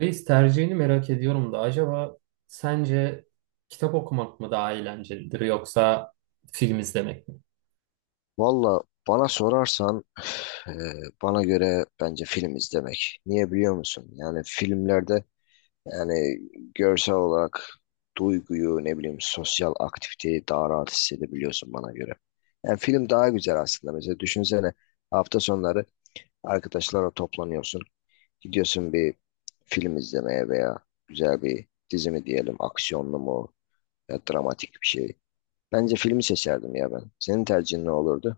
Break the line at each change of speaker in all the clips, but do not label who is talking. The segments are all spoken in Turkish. Reis, tercihini merak ediyorum da acaba sence kitap okumak mı daha eğlencelidir yoksa film izlemek mi?
Valla bana sorarsan eee, bana göre bence film izlemek. Niye biliyor musun? Yani filmlerde yani görsel olarak duyguyu ne bileyim sosyal aktiviteyi daha rahat hissedebiliyorsun bana göre. Yani film daha güzel aslında. Mesela düşünsene hafta sonları arkadaşlarla toplanıyorsun. Gidiyorsun bir film izlemeye veya güzel bir dizi mi diyelim aksiyonlu mu ya dramatik bir şey. Bence filmi seçerdim ya ben. Senin tercihin ne olurdu?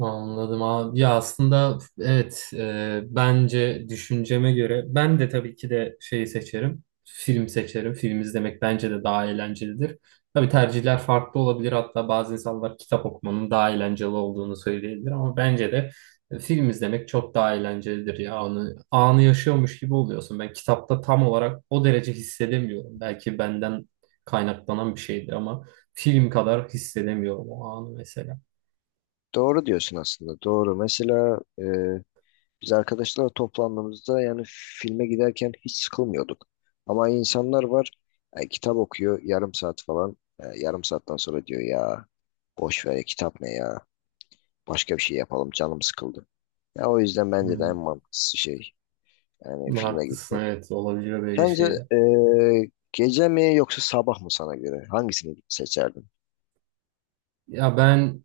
Anladım abi. Ya aslında evet, bence düşünceme göre ben de tabii ki de şeyi seçerim. Film seçerim. Film izlemek bence de daha eğlencelidir. Tabii tercihler farklı olabilir. Hatta bazı insanlar kitap okumanın daha eğlenceli olduğunu söyleyebilir ama bence de film izlemek çok daha eğlencelidir ya. Anı, anı yaşıyormuş gibi oluyorsun. Ben kitapta tam olarak o derece hissedemiyorum. Belki benden kaynaklanan bir şeydir ama film kadar hissedemiyorum o anı mesela.
Doğru diyorsun aslında. Doğru. Mesela biz arkadaşlarla toplandığımızda yani filme giderken hiç sıkılmıyorduk. Ama insanlar var kitap okuyor yarım saat falan. Yarım saatten sonra diyor ya boş ver ya, kitap ne ya. Başka bir şey yapalım canım sıkıldı. Ya o yüzden bence de en
Hmm.
mantıklısı şey yani filme
Haklısın,
gitmek.
evet, olabiliyor böyle
Sence
şeyler.
e, gece mi yoksa sabah mı sana göre? Hangisini seçerdin?
Ya ben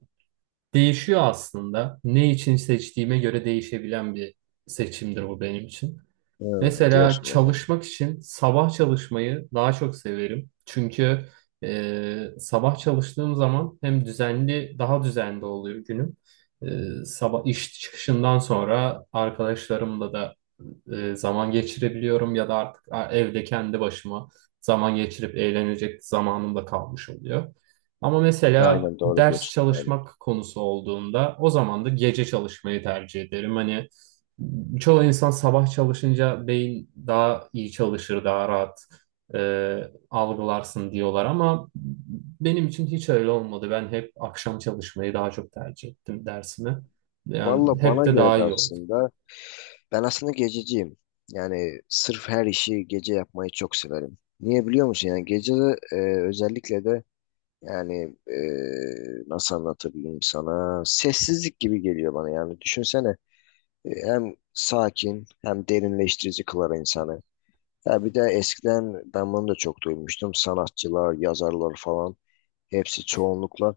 değişiyor aslında. Ne için seçtiğime göre değişebilen bir seçimdir bu benim için.
Ha,
Mesela
diyorsun yani.
çalışmak için sabah çalışmayı daha çok severim. Çünkü sabah çalıştığım zaman hem düzenli, daha düzenli oluyor günüm. E, sabah iş çıkışından sonra arkadaşlarımla da zaman geçirebiliyorum ya da artık evde kendi başıma zaman geçirip eğlenecek zamanım da kalmış oluyor. Ama mesela
Aynen doğru
ders
diyorsun. Aynen.
çalışmak konusu olduğunda o zaman da gece çalışmayı tercih ederim. Hani çoğu insan sabah çalışınca beyin daha iyi çalışır, daha rahat algılarsın diyorlar ama benim için hiç öyle olmadı. Ben hep akşam çalışmayı daha çok tercih ettim dersimi. Yani
Valla
hep
bana
de
göre
daha
de
iyi oldu.
aslında. Ben aslında gececiyim. Yani sırf her işi gece yapmayı çok severim. Niye biliyor musun? Yani gece de, özellikle de yani nasıl anlatabilirim sana? Sessizlik gibi geliyor bana yani. Düşünsene hem sakin hem derinleştirici kılar insanı. Ha bir de eskiden ben bunu da çok duymuştum. Sanatçılar, yazarlar falan. Hepsi çoğunlukla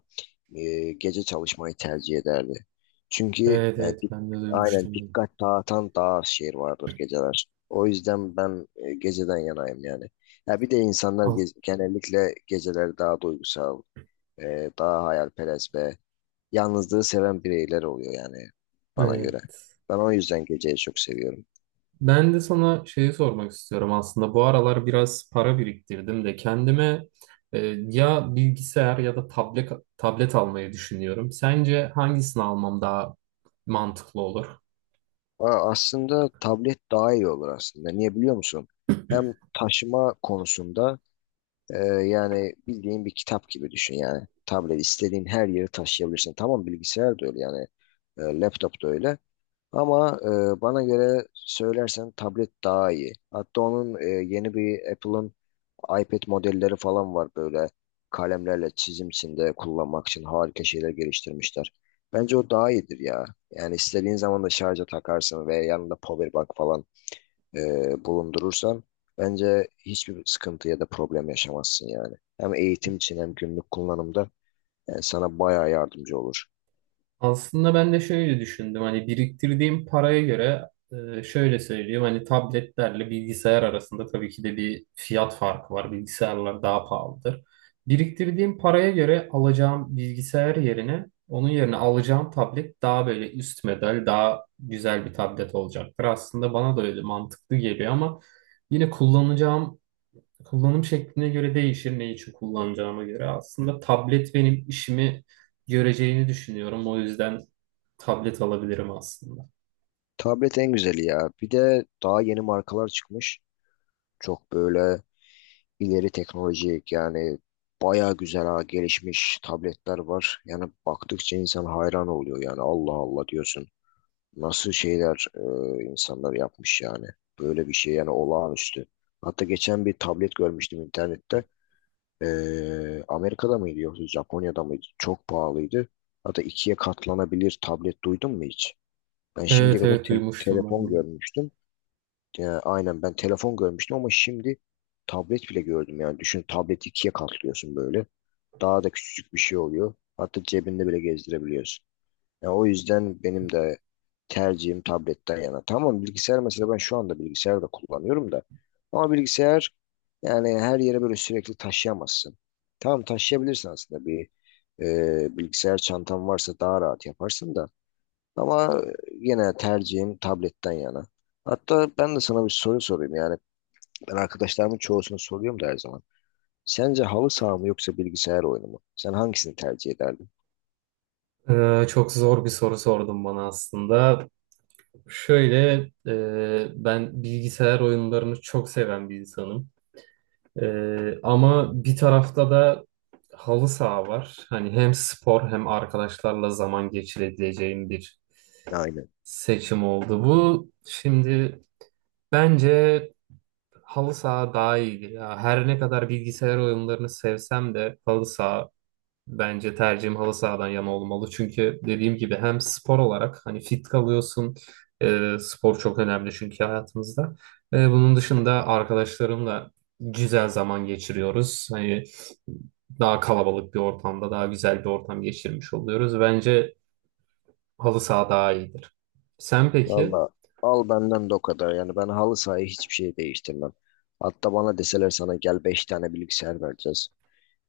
gece çalışmayı tercih ederdi. Çünkü
Evet,
yani,
evet, ben de
aynen
duymuştum bunu.
dikkat dağıtan daha az şey vardır geceler. O yüzden ben geceden yanayım yani. Ya bir de insanlar
Al,
genellikle geceleri daha duygusal, daha hayalperest ve yalnızlığı seven bireyler oluyor yani bana göre.
evet.
Ben o yüzden geceyi çok seviyorum.
Ben de sana şeyi sormak istiyorum aslında. Bu aralar biraz para biriktirdim de kendime e, ya bilgisayar ya da tablet tablet almayı düşünüyorum. Sence hangisini almam daha mantıklı olur?
Aa, aslında tablet daha iyi olur aslında. Niye biliyor musun? Hem taşıma konusunda. Ee, Yani bildiğin bir kitap gibi düşün yani. Tablet istediğin her yeri taşıyabilirsin. Tamam bilgisayar da öyle yani. E, laptop da öyle. Ama bana göre söylersen tablet daha iyi. Hatta onun yeni bir Apple'ın iPad modelleri falan var böyle kalemlerle çizimsinde kullanmak için harika şeyler geliştirmişler. Bence o daha iyidir ya. Yani istediğin zaman da şarja takarsın veya yanında power bank falan e, bulundurursan bence hiçbir sıkıntı ya da problem yaşamazsın yani. Hem eğitim için hem günlük kullanımda yani sana bayağı yardımcı olur.
Aslında ben de şöyle düşündüm, hani biriktirdiğim paraya göre, şöyle söyleyeyim, hani tabletlerle bilgisayar arasında tabii ki de bir fiyat farkı var. Bilgisayarlar daha pahalıdır. Biriktirdiğim paraya göre alacağım bilgisayar yerine, onun yerine alacağım tablet daha böyle üst model, daha güzel bir tablet olacaktır. Aslında bana da öyle mantıklı geliyor ama yine kullanacağım kullanım şekline göre değişir, ne için kullanacağıma göre. Aslında tablet benim işimi göreceğini düşünüyorum. O yüzden tablet alabilirim aslında.
Tablet en güzeli ya. Bir de daha yeni markalar çıkmış. Çok böyle ileri teknolojik yani bayağı güzel ha, gelişmiş tabletler var. Yani baktıkça insan hayran oluyor yani Allah Allah diyorsun. Nasıl şeyler insanlar yapmış yani. Böyle bir şey yani olağanüstü. Hatta geçen bir tablet görmüştüm internette. Amerika'da mıydı yoksa Japonya'da mıydı? Çok pahalıydı. Hatta ikiye katlanabilir tablet duydun mu hiç? Ben şimdiye
Evet,
kadar
evet, duymuştum ben
telefon
bunu.
görmüştüm. Aynen ben telefon görmüştüm ama şimdi tablet bile gördüm yani. Düşün tableti ikiye katlıyorsun böyle. Daha da küçücük bir şey oluyor. Hatta cebinde bile gezdirebiliyorsun. Ya o yüzden benim de tercihim tabletten yana. Tamam bilgisayar mesela ben şu anda bilgisayar da kullanıyorum da. Ama bilgisayar yani her yere böyle sürekli taşıyamazsın. Tamam taşıyabilirsin aslında bir bilgisayar çantan varsa daha rahat yaparsın da. Ama yine tercihim tabletten yana. Hatta ben de sana bir soru sorayım yani. Ben arkadaşlarımın çoğusunu soruyorum da her zaman. Sence halı saha mı yoksa bilgisayar oyunu mu? Sen hangisini tercih ederdin?
Çok zor bir soru sordum bana aslında. Şöyle, ben bilgisayar oyunlarını çok seven bir insanım. Ama bir tarafta da halı saha var. Hani hem spor hem arkadaşlarla zaman geçirebileceğim bir
Aynen.
seçim oldu bu. Şimdi bence halı saha daha iyi. Ya her ne kadar bilgisayar oyunlarını sevsem de halı saha, bence tercihim halı sahadan yana olmalı. Çünkü dediğim gibi hem spor olarak hani fit kalıyorsun. Spor çok önemli çünkü hayatımızda. Bunun dışında arkadaşlarımla güzel zaman geçiriyoruz. Hani daha kalabalık bir ortamda daha güzel bir ortam geçirmiş oluyoruz. Bence halı saha daha iyidir. Sen peki?
Valla al benden de o kadar. Yani ben halı sahayı hiçbir şey değiştirmem. Hatta bana deseler sana gel 5 tane bilgisayar vereceğiz.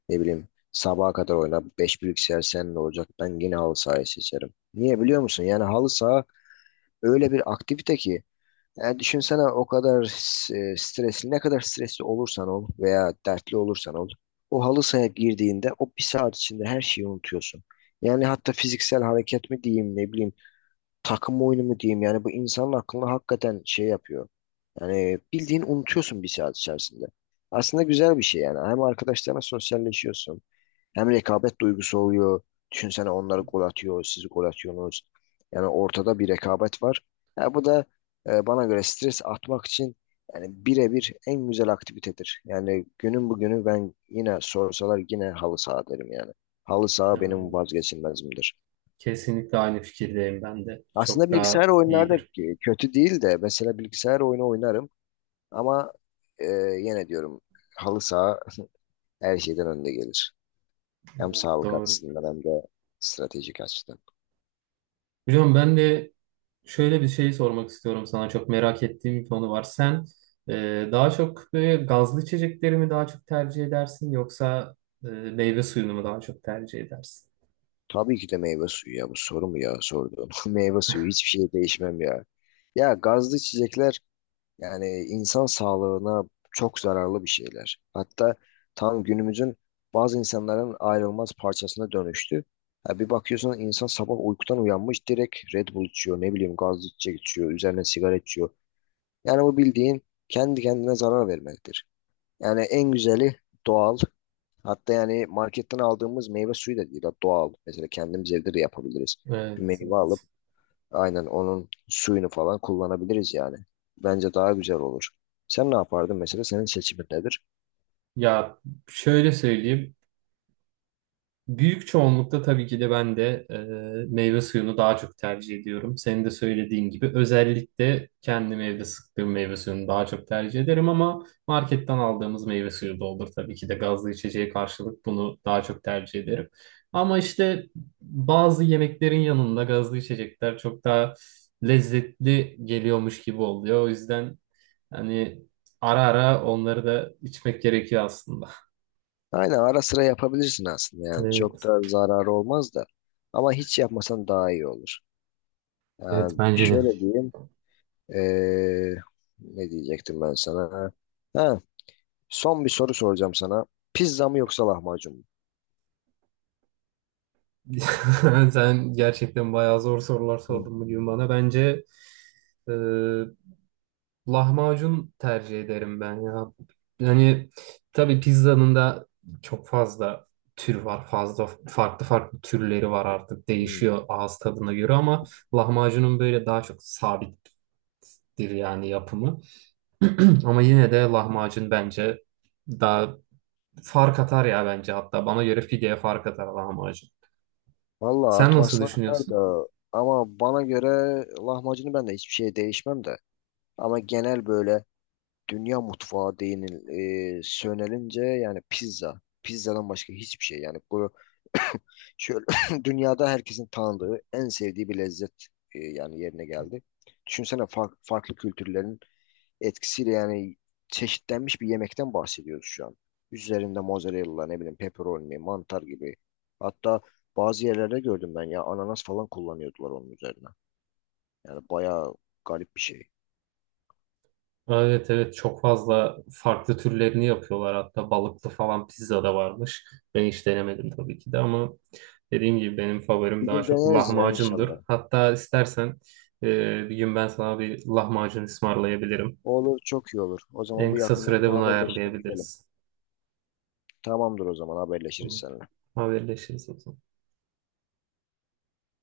Ne bileyim sabaha kadar oyna 5 bilgisayar seninle olacak. Ben yine halı sahayı seçerim. Niye biliyor musun? Yani halı saha öyle bir aktivite ki. Yani düşünsene o kadar stresli ne kadar stresli olursan ol veya dertli olursan ol. O halı sahaya girdiğinde o bir saat içinde her şeyi unutuyorsun. Yani hatta fiziksel hareket mi diyeyim ne bileyim takım oyunu mu diyeyim yani bu insanın aklını hakikaten şey yapıyor. Yani bildiğin unutuyorsun bir saat içerisinde. Aslında güzel bir şey yani. Hem arkadaşlarına sosyalleşiyorsun. Hem rekabet duygusu oluyor. Düşünsene onlar gol atıyor, siz gol atıyorsunuz. Yani ortada bir rekabet var. Ya bu da bana göre stres atmak için yani birebir en güzel aktivitedir. Yani günün bugünü ben yine sorsalar yine halı saha derim yani. Halı saha benim
E,
vazgeçilmezimdir.
kesinlikle aynı fikirdeyim ben de.
Aslında
Çok
bilgisayar
daha
oyunlarda
iyidir.
kötü değil de mesela bilgisayar oyunu oynarım ama e, yine diyorum halı saha her şeyden önde gelir. Hem
Evet,
sağlık
doğru.
açısından hem de stratejik açıdan.
Hocam ben de şöyle bir şey sormak istiyorum sana. Çok merak ettiğim bir konu var. Sen daha çok böyle gazlı içecekleri mi daha çok tercih edersin yoksa meyve suyunu mu daha çok tercih edersin?
Tabii ki de meyve suyu ya bu soru mu ya sorduğun. Meyve suyu hiçbir şey değişmem ya. Ya gazlı içecekler. Yani insan sağlığına çok zararlı bir şeyler. Hatta tam günümüzün bazı insanların ayrılmaz parçasına dönüştü. Ha, bir bakıyorsun insan sabah uykudan uyanmış direkt Red Bull içiyor, ne bileyim gazlı içecek içiyor, üzerine sigara içiyor. Yani bu bildiğin kendi kendine zarar vermektir. Yani en güzeli doğal. Hatta yani marketten aldığımız meyve suyu da değil, doğal. Mesela kendimiz evde de yapabiliriz. Bir
Evet,
meyve alıp
evet.
aynen onun suyunu falan kullanabiliriz yani. Bence daha güzel olur. Sen ne yapardın mesela? Senin seçimin nedir?
Ya şöyle söyleyeyim. Büyük çoğunlukta tabii ki de ben de meyve suyunu daha çok tercih ediyorum. Senin de söylediğin gibi, özellikle kendim evde sıktığım meyve suyunu daha çok tercih ederim ama marketten aldığımız meyve suyu da olur. Tabii ki de gazlı içeceğe karşılık bunu daha çok tercih ederim. Ama işte bazı yemeklerin yanında gazlı içecekler çok daha lezzetli geliyormuş gibi oluyor. O yüzden hani ara ara onları da içmek gerekiyor aslında.
Aynen ara sıra yapabilirsin aslında yani. Çok
Evet,
da zararı olmaz da. Ama hiç yapmasan daha iyi olur.
evet,
Yani
bence de.
şöyle diyeyim. eee, ne diyecektim ben sana? Ha, son bir soru soracağım sana. Pizza mı yoksa lahmacun mu?
Sen gerçekten bayağı zor sorular
Hı,
sordun bugün bana. Bence e, lahmacun tercih ederim ben ya. Yani tabii pizzanın da çok fazla tür var. Fazla farklı türleri var artık.
hı.
Değişiyor ağız tadına göre ama lahmacunun böyle daha çok sabittir yani yapımı. Ama yine de lahmacun bence daha fark atar ya, bence hatta. Bana göre pideye fark atar lahmacun.
Vallahi
Sen nasıl
atmasına atar
düşünüyorsun?
da ama bana göre lahmacunu ben de hiçbir şey değişmem de. Ama genel böyle dünya mutfağı değinil sönelince yani pizza. Pizzadan başka hiçbir şey yani bu şöyle dünyada herkesin tanıdığı en sevdiği bir lezzet yani yerine geldi. Düşünsene farklı kültürlerin etkisiyle yani çeşitlenmiş bir yemekten bahsediyoruz şu an. Üzerinde mozzarella ne bileyim pepperoni, mantar gibi. Hatta bazı yerlerde gördüm ben ya ananas falan kullanıyordular onun üzerine. Yani bayağı garip bir şey.
Evet, evet, çok fazla farklı türlerini yapıyorlar, hatta balıklı falan pizza da varmış. Ben hiç denemedim tabii ki de ama dediğim gibi benim favorim
Bir
daha
gün
çok
deneriz ya
lahmacundur.
inşallah.
Hatta istersen bir gün ben sana bir lahmacun ısmarlayabilirim.
Olur çok iyi olur. O zaman
En
bu
kısa
yakınlarda
sürede
bir
bunu
haberleşelim gidelim.
ayarlayabiliriz.
Tamamdır o zaman haberleşiriz seninle.
Haberleşiriz o zaman.